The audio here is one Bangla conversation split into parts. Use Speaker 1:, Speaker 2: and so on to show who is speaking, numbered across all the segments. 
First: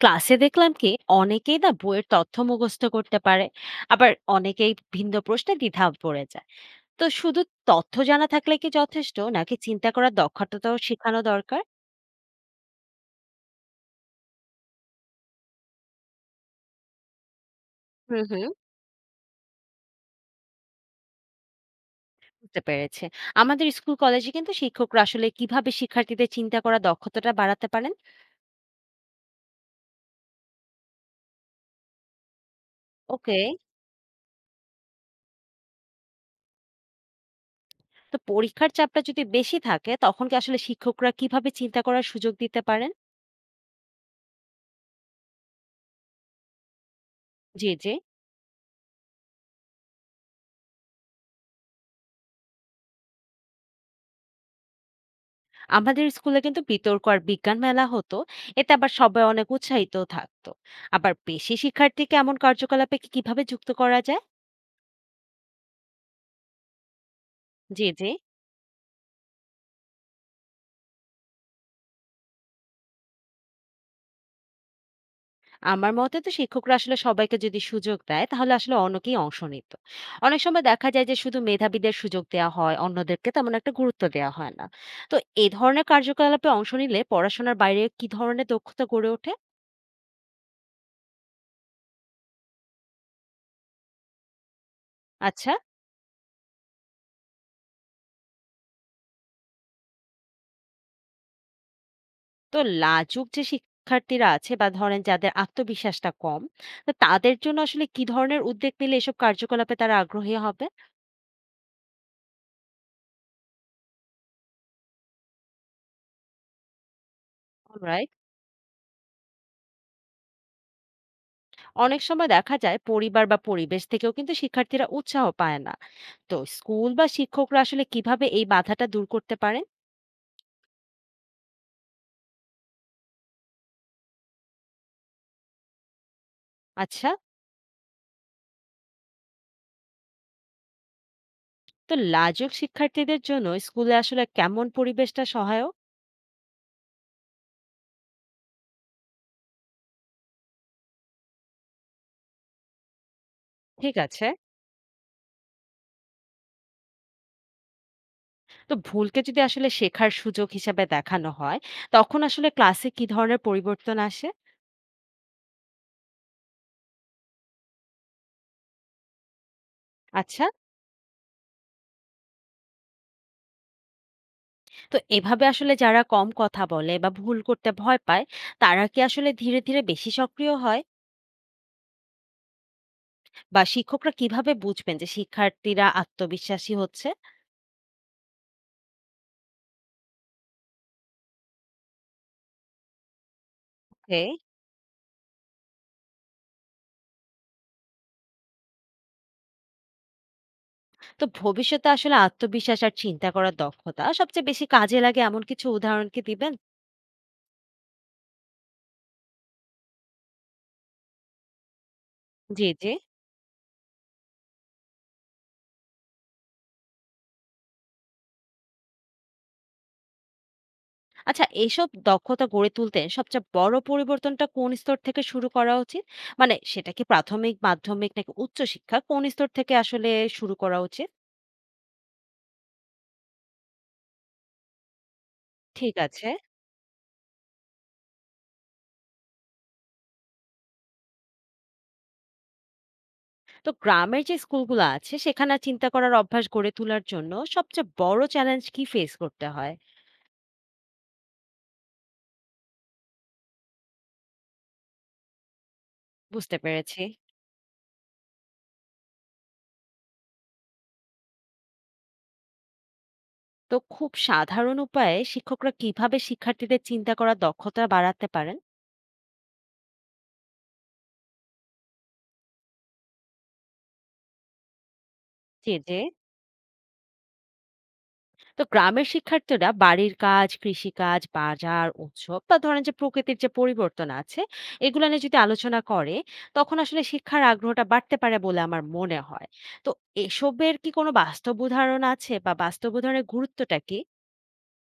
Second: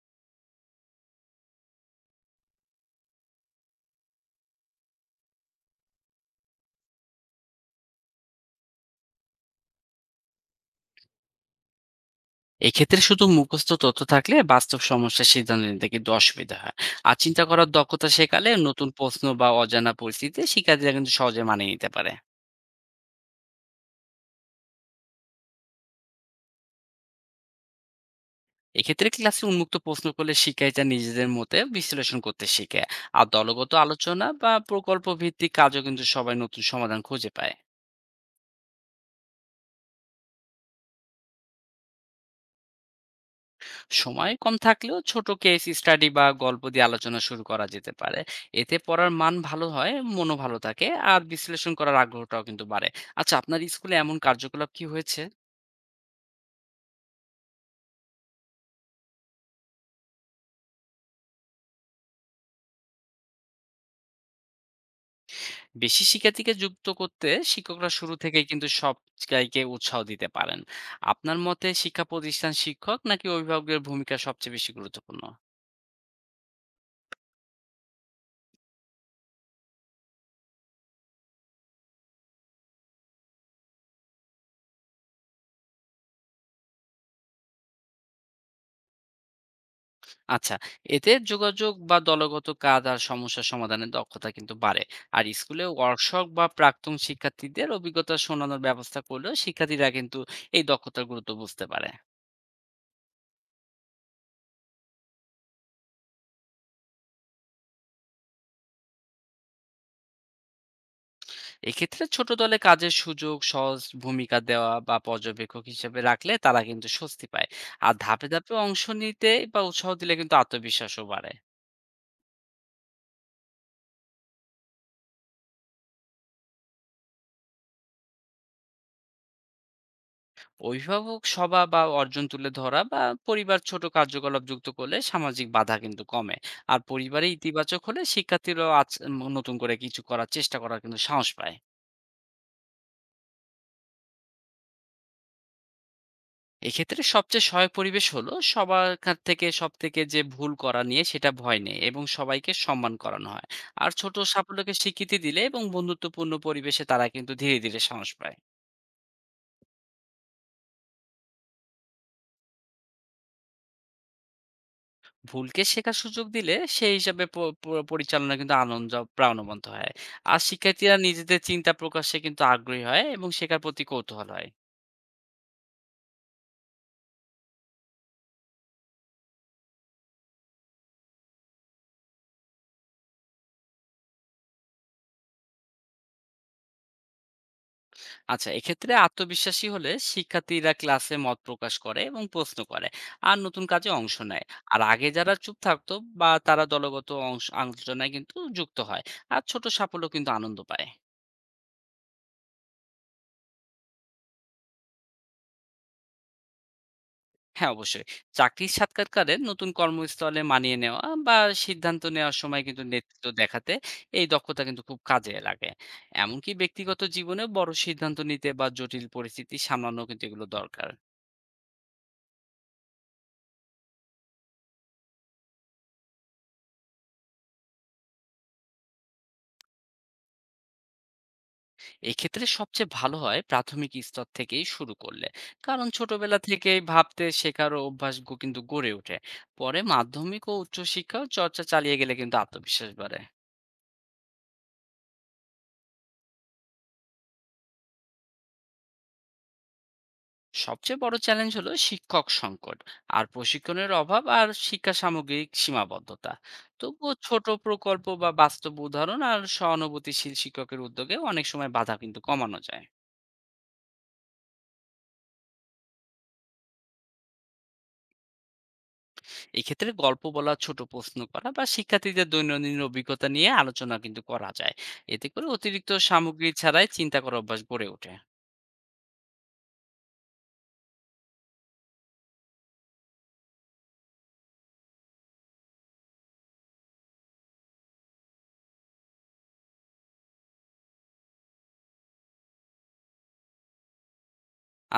Speaker 1: ক্লাসে দেখলাম কি অনেকেই না বইয়ের তথ্য মুখস্থ করতে পারে, আবার অনেকেই ভিন্ন প্রশ্নে দ্বিধা পড়ে যায়। তো শুধু তথ্য জানা থাকলে কি যথেষ্ট নাকি চিন্তা করার দক্ষতাটাও শেখানো দরকার?
Speaker 2: এক্ষেত্রে শুধু মুখস্থ তথ্য থাকলে বাস্তব সমস্যার সিদ্ধান্ত নিতে কিন্তু অসুবিধা হয়। আর চিন্তা করার দক্ষতা
Speaker 1: হুম হুম,
Speaker 2: শেখালে নতুন প্রশ্ন বা অজানা পরিস্থিতিতে শিক্ষার্থীরা কিন্তু সহজে মানিয়ে নিতে পারে।
Speaker 1: বুঝতে পেরেছে। আমাদের স্কুল কলেজে কিন্তু শিক্ষকরা আসলে কিভাবে শিক্ষার্থীদের চিন্তা করার দক্ষতাটা বাড়াতে পারেন?
Speaker 2: এক্ষেত্রে ক্লাসে উন্মুক্ত প্রশ্ন করলে শিক্ষার্থীরা নিজেদের মতে বিশ্লেষণ করতে শিখে। আর
Speaker 1: ওকে।
Speaker 2: দলগত আলোচনা বা প্রকল্প ভিত্তিক কাজও কিন্তু সবাই নতুন সমাধান খুঁজে পায়।
Speaker 1: তো পরীক্ষার চাপটা যদি বেশি থাকে তখন কি আসলে শিক্ষকরা কিভাবে চিন্তা করার সুযোগ দিতে পারেন?
Speaker 2: সময় কম থাকলেও ছোট কেস স্টাডি বা গল্প দিয়ে আলোচনা শুরু করা
Speaker 1: জি জি।
Speaker 2: যেতে পারে। এতে পড়ার মান ভালো হয়, মনও ভালো থাকে, আর বিশ্লেষণ করার আগ্রহটাও কিন্তু বাড়ে। আচ্ছা, আপনার স্কুলে এমন কার্যকলাপ কি হয়েছে?
Speaker 1: আমাদের স্কুলে কিন্তু বিতর্ক আর বিজ্ঞান মেলা হতো, এতে আবার সবাই অনেক উৎসাহিত থাকতো। আবার বেশি শিক্ষার্থীকে এমন কার্যকলাপে কিভাবে যুক্ত করা যায়?
Speaker 2: বেশি শিক্ষার্থীকে যুক্ত করতে
Speaker 1: জি
Speaker 2: শিক্ষকরা
Speaker 1: জি।
Speaker 2: শুরু থেকে কিন্তু সবাইকে উৎসাহ দিতে পারেন। আপনার মতে শিক্ষা প্রতিষ্ঠান, শিক্ষক নাকি অভিভাবকের ভূমিকা সবচেয়ে বেশি গুরুত্বপূর্ণ?
Speaker 1: আমার মতে তো শিক্ষকরা আসলে সবাইকে যদি সুযোগ দেয় তাহলে আসলে অনেকেই অংশ নিত। অনেক সময় দেখা যায় যে শুধু মেধাবীদের সুযোগ দেওয়া হয়, অন্যদেরকে তেমন একটা গুরুত্ব দেওয়া হয় না। তো এই ধরনের কার্যকলাপে অংশ নিলে পড়াশোনার বাইরে কি ধরনের দক্ষতা গড়ে ওঠে?
Speaker 2: আচ্ছা, এতে যোগাযোগ বা দলগত কাজ আর সমস্যা সমাধানের দক্ষতা কিন্তু বাড়ে। আর
Speaker 1: আচ্ছা।
Speaker 2: স্কুলে ওয়ার্কশপ বা প্রাক্তন শিক্ষার্থীদের অভিজ্ঞতা শোনানোর ব্যবস্থা করলেও শিক্ষার্থীরা কিন্তু এই দক্ষতার গুরুত্ব বুঝতে পারে।
Speaker 1: তো লাজুক যে শিক্ষার্থীরা আছে বা ধরেন যাদের আত্মবিশ্বাসটা কম, তো তাদের জন্য আসলে কি ধরনের উদ্যোগ নিলে এসব কার্যকলাপে তারা আগ্রহী হবে?
Speaker 2: এক্ষেত্রে ছোট দলে কাজের সুযোগ, সহজ ভূমিকা দেওয়া বা পর্যবেক্ষক হিসেবে রাখলে তারা কিন্তু স্বস্তি পায়। আর
Speaker 1: অলরাইট।
Speaker 2: ধাপে, ধাপে অংশ নিতে বা উৎসাহ দিলে কিন্তু আত্মবিশ্বাসও বাড়ে।
Speaker 1: অনেক সময় দেখা যায় পরিবার বা পরিবেশ থেকেও কিন্তু শিক্ষার্থীরা উৎসাহ পায় না। তো স্কুল বা শিক্ষকরা আসলে কিভাবে এই বাধাটা দূর করতে পারে?
Speaker 2: অভিভাবক সভা বা অর্জন তুলে ধরা বা পরিবার ছোট কার্যকলাপ যুক্ত করলে সামাজিক বাধা কিন্তু কমে। আর
Speaker 1: আচ্ছা,
Speaker 2: পরিবারে ইতিবাচক হলে শিক্ষার্থীরাও নতুন করে কিছু করার চেষ্টা করার কিন্তু সাহস পায়।
Speaker 1: তো লাজুক শিক্ষার্থীদের জন্য স্কুলে আসলে কেমন পরিবেশটা সহায়ক?
Speaker 2: এক্ষেত্রে সবচেয়ে সহায়ক পরিবেশ হলো সবার কাছ থেকে সব থেকে যে ভুল করা নিয়ে সেটা ভয় নেই এবং সবাইকে সম্মান করানো হয়। আর
Speaker 1: ঠিক
Speaker 2: ছোট
Speaker 1: আছে।
Speaker 2: সাফল্যকে স্বীকৃতি দিলে এবং বন্ধুত্বপূর্ণ পরিবেশে তারা কিন্তু ধীরে ধীরে সাহস পায়।
Speaker 1: তো ভুলকে যদি আসলে শেখার সুযোগ হিসেবে দেখানো হয়, তখন আসলে ক্লাসে কি ধরনের পরিবর্তন আসে?
Speaker 2: ভুলকে শেখার সুযোগ দিলে সেই হিসাবে পরিচালনা কিন্তু আনন্দ প্রাণবন্ত হয়। আর
Speaker 1: আচ্ছা।
Speaker 2: শিক্ষার্থীরা নিজেদের চিন্তা প্রকাশে কিন্তু আগ্রহী হয় এবং শেখার প্রতি কৌতূহল হয়।
Speaker 1: তো এভাবে আসলে যারা কম কথা বলে বা ভুল করতে ভয় পায়, তারা কি আসলে ধীরে ধীরে বেশি সক্রিয় হয়, বা শিক্ষকরা কিভাবে বুঝবেন যে শিক্ষার্থীরা আত্মবিশ্বাসী হচ্ছে?
Speaker 2: আচ্ছা, এক্ষেত্রে আত্মবিশ্বাসী হলে শিক্ষার্থীরা ক্লাসে মত প্রকাশ করে এবং প্রশ্ন করে। আর নতুন কাজে অংশ
Speaker 1: ওকে।
Speaker 2: নেয়। আর আগে যারা চুপ থাকতো বা তারা দলগত অংশ আলোচনায় কিন্তু যুক্ত হয়। আর ছোট সাফল্য কিন্তু আনন্দ পায়।
Speaker 1: তো ভবিষ্যতে আসলে আত্মবিশ্বাস আর চিন্তা করার দক্ষতা সবচেয়ে বেশি কাজে লাগে এমন কিছু উদাহরণ কি দিবেন?
Speaker 2: হ্যাঁ, অবশ্যই। চাকরির সাক্ষাৎকারে নতুন কর্মস্থলে মানিয়ে নেওয়া বা সিদ্ধান্ত নেওয়ার সময়
Speaker 1: জি
Speaker 2: কিন্তু
Speaker 1: জি।
Speaker 2: নেতৃত্ব দেখাতে এই দক্ষতা কিন্তু খুব কাজে লাগে। এমনকি ব্যক্তিগত জীবনে বড় সিদ্ধান্ত নিতে বা জটিল পরিস্থিতি সামলানো কিন্তু এগুলো দরকার।
Speaker 1: আচ্ছা, এইসব দক্ষতা গড়ে তুলতে সবচেয়ে বড় পরিবর্তনটা কোন স্তর থেকে শুরু করা উচিত? মানে সেটা কি প্রাথমিক মাধ্যমিক নাকি উচ্চশিক্ষা, কোন স্তর থেকে আসলে শুরু করা উচিত?
Speaker 2: এক্ষেত্রে সবচেয়ে ভালো হয় প্রাথমিক স্তর থেকেই শুরু করলে। কারণ
Speaker 1: ঠিক আছে।
Speaker 2: ছোটবেলা থেকেই ভাবতে শেখার অভ্যাস কিন্তু গড়ে ওঠে। পরে মাধ্যমিক ও উচ্চশিক্ষাও চর্চা চালিয়ে গেলে কিন্তু আত্মবিশ্বাস বাড়ে।
Speaker 1: তো গ্রামের যে স্কুলগুলো আছে সেখানে চিন্তা করার অভ্যাস গড়ে তোলার জন্য সবচেয়ে বড় চ্যালেঞ্জ কি ফেস করতে হয়?
Speaker 2: সবচেয়ে বড় চ্যালেঞ্জ হলো শিক্ষক সংকট আর প্রশিক্ষণের অভাব আর শিক্ষা সামগ্রিক সীমাবদ্ধতা।
Speaker 1: বুঝতে পেরেছি।
Speaker 2: তবুও ছোট প্রকল্প বা বাস্তব উদাহরণ আর সহানুভূতিশীল শিক্ষকের উদ্যোগে অনেক সময় বাধা কিন্তু কমানো যায়।
Speaker 1: তো খুব সাধারণ উপায়ে শিক্ষকরা কিভাবে শিক্ষার্থীদের চিন্তা করার দক্ষতা বাড়াতে পারেন?
Speaker 2: এক্ষেত্রে গল্প বলা, ছোট প্রশ্ন করা বা শিক্ষার্থীদের দৈনন্দিন অভিজ্ঞতা নিয়ে আলোচনা কিন্তু করা যায়। এতে করে
Speaker 1: যে
Speaker 2: অতিরিক্ত
Speaker 1: যে।
Speaker 2: সামগ্রী ছাড়াই চিন্তা করার অভ্যাস গড়ে ওঠে।
Speaker 1: তো গ্রামের শিক্ষার্থীরা বাড়ির কাজ, কৃষিকাজ, বাজার, উৎসব বা ধরেন যে প্রকৃতির যে পরিবর্তন আছে, এগুলো নিয়ে যদি আলোচনা করে তখন আসলে শিক্ষার আগ্রহটা বাড়তে পারে বলে আমার মনে হয়। তো এসবের কি কোনো বাস্তব উদাহরণ আছে বা বাস্তব উদাহরণের গুরুত্বটা কি?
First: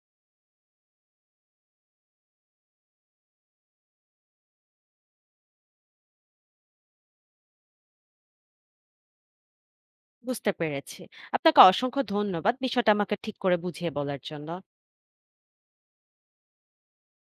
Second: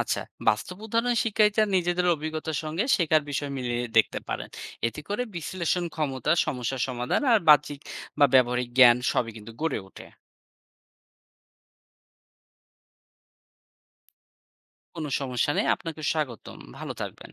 Speaker 2: আচ্ছা, বাস্তব উদাহরণ শিক্ষার্থীরা নিজেদের অভিজ্ঞতার সঙ্গে শেখার বিষয় মিলিয়ে দেখতে পারেন। এতে করে বিশ্লেষণ ক্ষমতা, সমস্যা সমাধান আর বাহ্যিক বা ব্যবহারিক জ্ঞান সবই কিন্তু গড়ে ওঠে।
Speaker 1: বুঝতে পেরেছি। আপনাকে অসংখ্য ধন্যবাদ বিষয়টা আমাকে ঠিক করে বুঝিয়ে বলার জন্য।
Speaker 2: কোনো সমস্যা নেই, আপনাকে স্বাগতম, ভালো থাকবেন।